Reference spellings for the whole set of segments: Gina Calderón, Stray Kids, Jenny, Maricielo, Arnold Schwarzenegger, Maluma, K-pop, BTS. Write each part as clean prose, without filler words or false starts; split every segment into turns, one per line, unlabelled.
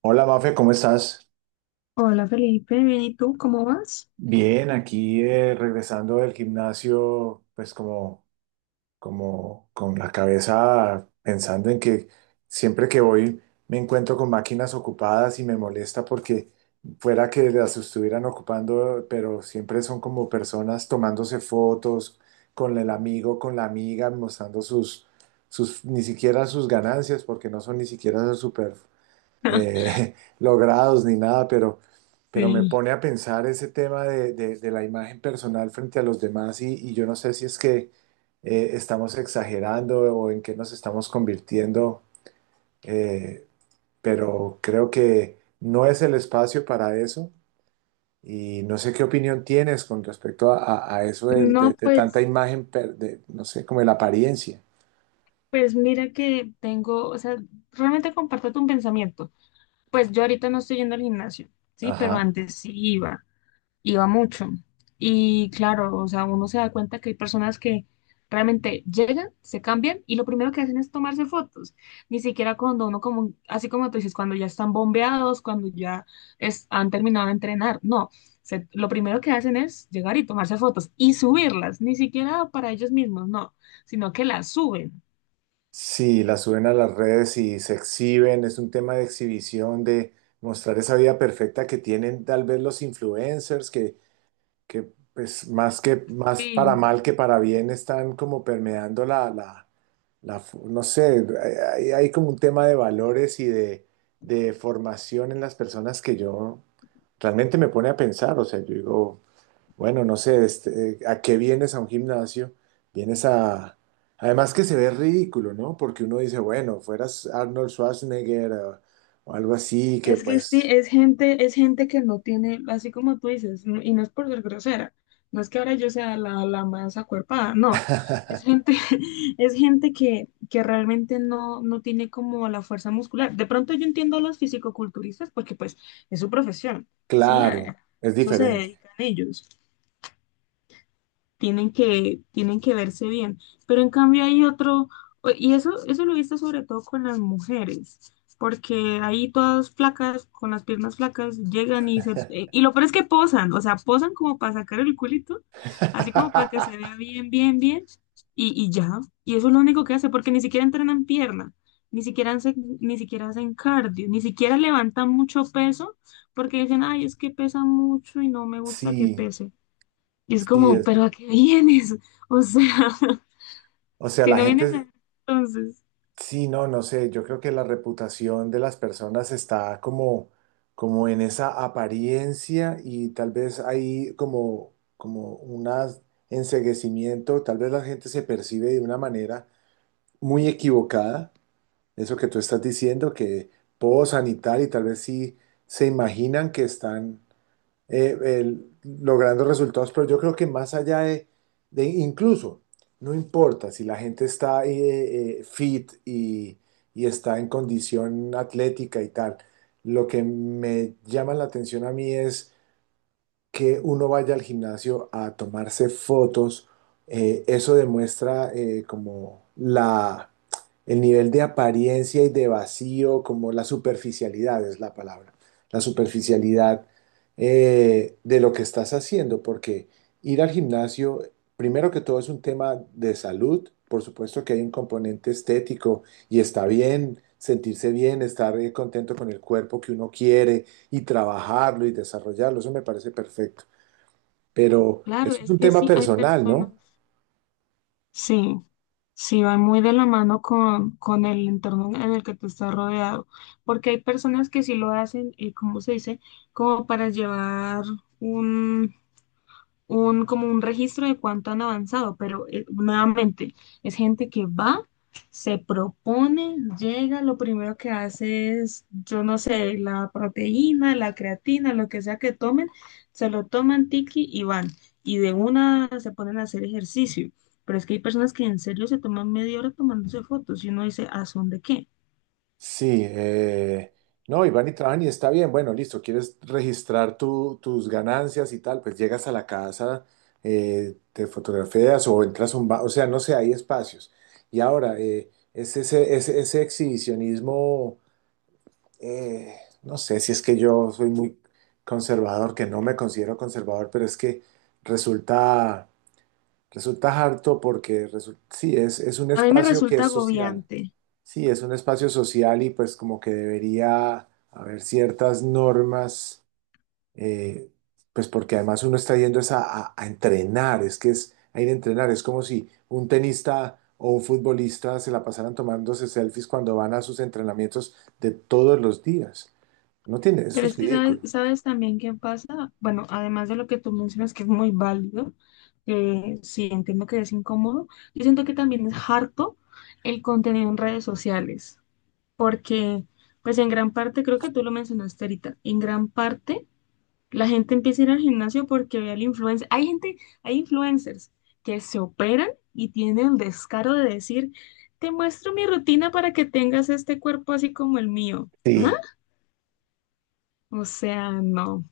Hola Mafe, ¿cómo estás?
Hola Felipe, bien, ¿y tú cómo vas?
Bien, aquí regresando del gimnasio, pues como, como con la cabeza pensando en que siempre que voy me encuentro con máquinas ocupadas y me molesta porque fuera que las estuvieran ocupando, pero siempre son como personas tomándose fotos con el amigo, con la amiga, mostrando sus, ni siquiera sus ganancias, porque no son ni siquiera super logrados ni nada, pero me
Sí.
pone a pensar ese tema de la imagen personal frente a los demás y yo no sé si es que estamos exagerando o en qué nos estamos convirtiendo, eh, pero creo que no es el espacio para eso y no sé qué opinión tienes con respecto a, a eso
No,
de tanta
pues,
imagen, de, no sé, como de la apariencia.
pues mira que tengo, o sea, realmente comparto tu pensamiento. Pues yo ahorita no estoy yendo al gimnasio, sí, pero
Ajá.
antes sí iba. Iba mucho. Y claro, o sea, uno se da cuenta que hay personas que realmente llegan, se cambian y lo primero que hacen es tomarse fotos. Ni siquiera cuando uno como, así como tú dices, cuando ya están bombeados, cuando ya es, han terminado de entrenar. No, lo primero que hacen es llegar y tomarse fotos y subirlas, ni siquiera para ellos mismos, no, sino que las suben.
Sí, la suben a las redes y se exhiben, es un tema de exhibición, de mostrar esa vida perfecta que tienen tal vez los influencers, que pues más que más para
Sí.
mal que para bien están como permeando la, la no sé, hay como un tema de valores y de formación en las personas que yo realmente me pone a pensar, o sea, yo digo, bueno, no sé, este, ¿a qué vienes a un gimnasio? Vienes a... Además que se ve ridículo, ¿no? Porque uno dice, bueno, fueras Arnold Schwarzenegger o algo así, que
Es que sí,
pues,
es gente que no tiene, así como tú dices, y no es por ser grosera, no es que ahora yo sea la, la más acuerpada, no, es gente, es gente que realmente no, no tiene como la fuerza muscular. De pronto yo entiendo a los fisicoculturistas porque pues es su profesión, sí,
claro,
a
es
eso se
diferente.
dedican ellos, tienen que verse bien. Pero en cambio hay otro, y eso lo he visto sobre todo con las mujeres, porque ahí todas flacas, con las piernas flacas, llegan y se, y lo peor es que posan, o sea, posan como para sacar el culito, así como para que se vea bien, bien, bien, y ya. Y eso es lo único que hace, porque ni siquiera entrenan pierna. Ni siquiera hacen, ni siquiera hacen cardio, ni siquiera levantan mucho peso, porque dicen, ay, es que pesa mucho y no me gusta que
Sí,
pese. Y es
sí,
como,
es...
¿pero a qué vienes? O sea,
O sea,
si
la
no
gente,
entonces,
Sí, no, no sé, yo creo que la reputación de las personas está como, como en esa apariencia y tal vez hay como, como un enceguecimiento, tal vez la gente se percibe de una manera muy equivocada, eso que tú estás diciendo, que posan y tal vez sí se imaginan que están logrando resultados, pero yo creo que más allá de incluso, no importa si la gente está fit y está en condición atlética y tal, lo que me llama la atención a mí es que uno vaya al gimnasio a tomarse fotos, eso demuestra como la, el nivel de apariencia y de vacío, como la superficialidad es la palabra, la superficialidad de lo que estás haciendo, porque ir al gimnasio, primero que todo, es un tema de salud, por supuesto que hay un componente estético y está bien sentirse bien, estar contento con el cuerpo que uno quiere y trabajarlo y desarrollarlo, eso me parece perfecto. Pero
claro,
eso es
es
un
que
tema
sí hay
personal, ¿no?
personas, sí, sí, va muy de la mano con el entorno en el que tú estás rodeado, porque hay personas que sí lo hacen, ¿cómo se dice? Como para llevar un, un, como un registro de cuánto han avanzado, pero nuevamente es gente que va, se propone, llega, lo primero que hace es, yo no sé, la proteína, la creatina, lo que sea que tomen, se lo toman tiki y van, y de una se ponen a hacer ejercicio. Pero es que hay personas que en serio se toman media hora tomándose fotos y uno dice, ¿a son de qué?
Sí, no, y van y trabajan y está bien, bueno, listo, quieres registrar tus ganancias y tal, pues llegas a la casa, te fotografías o entras a un bar, o sea, no sé, hay espacios. Y ahora, es ese, ese exhibicionismo, eh, no sé si es que yo soy muy conservador, que no me considero conservador, pero es que resulta. Resulta harto porque sí, es un
A mí me
espacio que
resulta
es social.
agobiante.
Sí, es un espacio social y pues como que debería haber ciertas normas, eh, pues porque además uno está yendo es a, a entrenar, es que es a ir a entrenar, es como si un tenista o un futbolista se la pasaran tomándose selfies cuando van a sus entrenamientos de todos los días. No tiene, eso
Pero
es
es que sabes,
ridículo.
sabes también qué pasa. Bueno, además de lo que tú mencionas, que es muy válido, sí entiendo que es incómodo, yo siento que también es harto el contenido en redes sociales, porque pues en gran parte, creo que tú lo mencionaste ahorita, en gran parte la gente empieza a ir al gimnasio porque ve al influencer. Hay gente, hay influencers que se operan y tienen el descaro de decir, te muestro mi rutina para que tengas este cuerpo así como el mío. ¿Ah?
Sí,
O sea, no.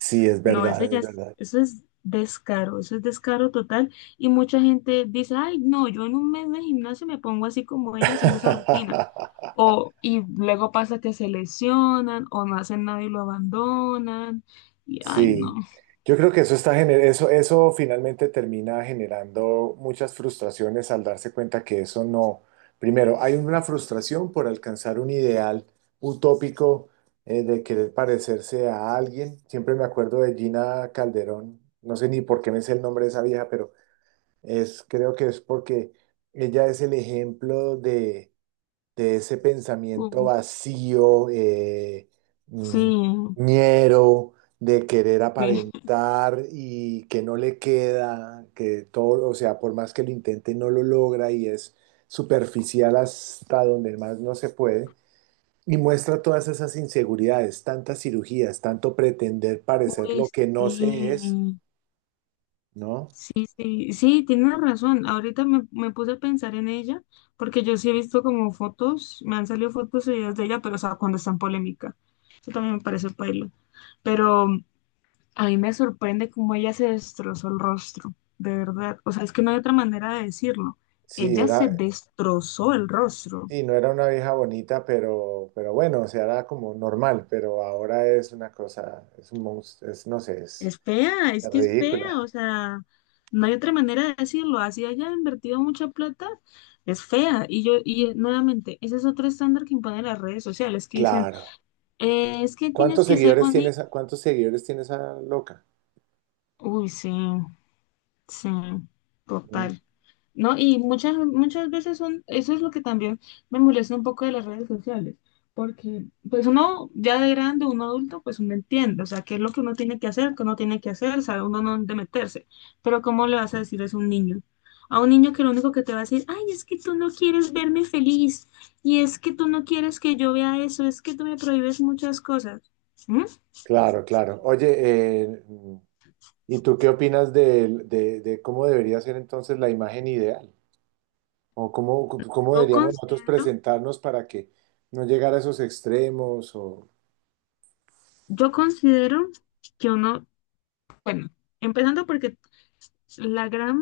sí, es
No, eso
verdad,
ya
es
es,
verdad.
eso es descaro total. Y mucha gente dice, ay, no, yo en un mes de gimnasio me pongo así como ella haciendo esa rutina. O, y luego pasa que se lesionan o no hacen nada y lo abandonan. Y, ay, no.
Sí, yo creo que eso está eso, eso finalmente termina generando muchas frustraciones al darse cuenta que eso no. Primero, hay una frustración por alcanzar un ideal utópico, de querer parecerse a alguien. Siempre me acuerdo de Gina Calderón, no sé ni por qué me sé el nombre de esa vieja, pero es, creo que es porque ella es el ejemplo de ese pensamiento
Uh,
vacío, mm,
sí,
ñero, de querer
sí.
aparentar y que no le queda, que todo, o sea, por más que lo intente, no lo logra y es superficial hasta donde más no se puede. Y muestra todas esas inseguridades, tantas cirugías, tanto pretender parecer
Uy,
lo que no se es,
sí.
¿no?
Sí, sí, sí, tienes razón. Ahorita me, me puse a pensar en ella, porque yo sí he visto como fotos, me han salido fotos y videos de ella, pero o sea, cuando está en polémica. Eso también me parece paila. Pero mm, a mí me sorprende cómo ella se destrozó el rostro, de verdad. O sea, es que no hay otra manera de decirlo.
Sí,
Ella
era,
se destrozó el rostro.
sí, no era una vieja bonita, pero bueno, o sea, era como normal, pero ahora es una cosa, es un monstruo, es, no sé,
Es fea, es
es
que es fea, o
ridícula.
sea, no hay otra manera de decirlo. Así haya invertido mucha plata, es fea. Y yo, y nuevamente, ese es otro estándar que imponen las redes sociales, que dicen,
Claro.
es que tienes
¿Cuántos
que ser
seguidores tiene
bonito.
esa, cuántos seguidores tiene esa loca?
Uy, sí. Sí,
Mm.
total. ¿No? Y muchas, muchas veces son, eso es lo que también me molesta un poco de las redes sociales, porque pues uno ya de grande, uno adulto, pues uno entiende, o sea, qué es lo que uno tiene que hacer, qué uno tiene que hacer, sabe uno no dónde meterse, pero ¿cómo le vas a decir eso a un niño? A un niño que lo único que te va a decir, ay, es que tú no quieres verme feliz, y es que tú no quieres que yo vea eso, es que tú me prohíbes muchas cosas. ¿Mm?
Claro, claro. Oye, ¿y tú qué opinas de cómo debería ser entonces la imagen ideal? ¿O cómo, cómo
Yo
deberíamos nosotros
considero,
presentarnos para que no llegara a esos extremos? O...
yo considero que uno Bueno, empezando porque la gran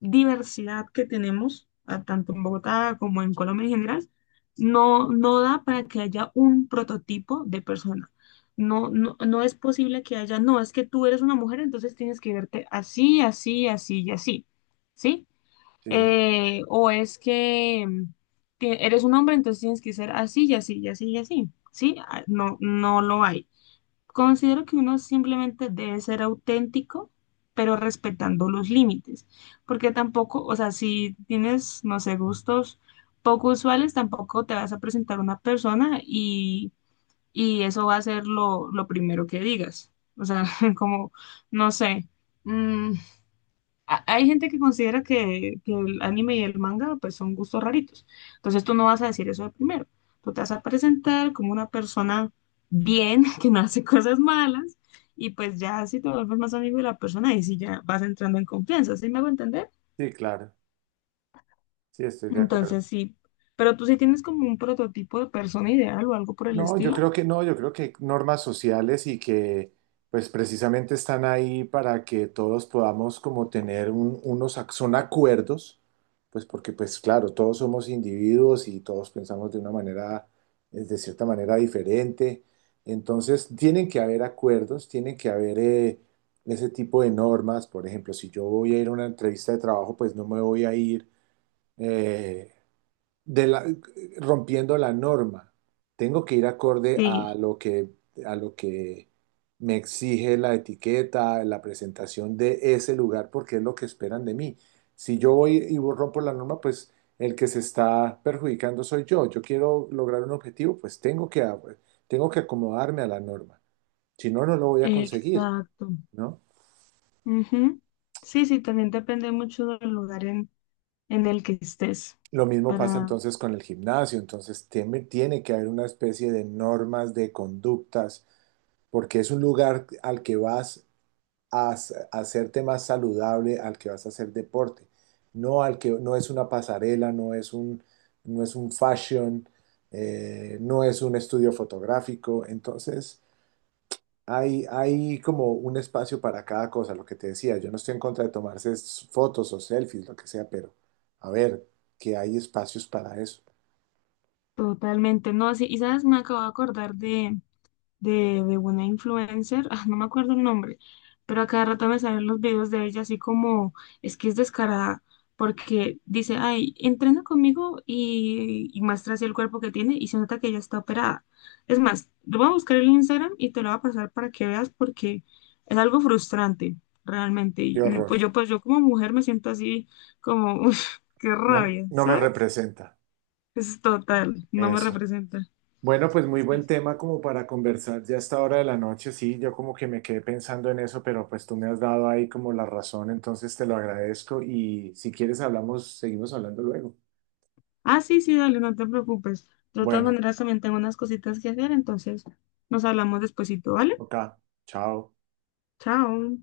diversidad que tenemos, tanto en Bogotá como en Colombia en general, no, no da para que haya un prototipo de persona. No, no, no es posible que haya, no, es que tú eres una mujer, entonces tienes que verte así, así, así y así, ¿sí?
Sí,
O es que mm, que eres un hombre, entonces tienes que ser así y así y así y así, ¿sí? Ah, no, no lo hay. Considero que uno simplemente debe ser auténtico, pero respetando los límites, porque tampoco, o sea, si tienes, no sé, gustos poco usuales, tampoco te vas a presentar a una persona y eso va a ser lo primero que digas. O sea, como, no sé, mm, hay gente que considera que el anime y el manga pues son gustos raritos. Entonces tú no vas a decir eso de primero. Tú te vas a presentar como una persona bien, que no hace cosas malas, y pues ya si te vuelves más amigo de la persona, y si ya vas entrando en confianza, ¿sí me hago entender?
sí, claro. Sí, estoy de acuerdo.
Entonces sí, pero tú sí tienes como un prototipo de persona ideal o algo por el
No, yo
estilo.
creo que no, yo creo que normas sociales y que pues precisamente están ahí para que todos podamos como tener unos, son acuerdos, pues porque pues claro, todos somos individuos y todos pensamos de una manera, de cierta manera diferente. Entonces tienen que haber acuerdos, tienen que haber ese tipo de normas. Por ejemplo, si yo voy a ir a una entrevista de trabajo, pues no me voy a ir. eh, de la- Rompiendo la norma. Tengo que ir acorde
Sí,
a lo que me exige la etiqueta, la presentación de ese lugar, porque es lo que esperan de mí. Si yo voy y rompo la norma, pues el que se está perjudicando soy yo. Yo quiero lograr un objetivo, pues tengo que, tengo que acomodarme a la norma. Si no, no lo voy a conseguir,
exacto.
¿no?
Ujú. Sí, sí, también depende mucho del lugar en el que estés
Lo mismo pasa
para
entonces con el gimnasio, entonces tiene, tiene que haber una especie de normas de conductas porque es un lugar al que vas a a hacerte más saludable, al que vas a hacer deporte, no al que no es una pasarela, no es un, no es un fashion, no es un estudio fotográfico, entonces hay como un espacio para cada cosa, lo que te decía, yo no estoy en contra de tomarse fotos o selfies, lo que sea, pero a ver, que hay espacios para eso.
totalmente, no, sí, y sabes, me acabo de acordar de una influencer, ah, no me acuerdo el nombre, pero a cada rato me salen los videos de ella así como, es que es descarada, porque dice, ay, entrena conmigo y muestra así el cuerpo que tiene y se nota que ella está operada. Es más, lo voy a buscar en Instagram y te lo voy a pasar para que veas porque es algo frustrante, realmente.
Qué
Y
horror,
pues yo como mujer me siento así como, uff, qué
no,
rabia,
no me
¿sabes?
representa
Es total, no me
eso.
representa.
Bueno, pues muy
Sí,
buen
sí.
tema como para conversar ya a esta hora de la noche. Sí, yo como que me quedé pensando en eso, pero pues tú me has dado ahí como la razón, entonces te lo agradezco y si quieres hablamos, seguimos hablando luego.
Ah, sí, sí, dale, no te preocupes. De todas
Bueno,
maneras, también tengo unas cositas que hacer, entonces nos hablamos despuesito, ¿vale?
ok, chao.
Chao.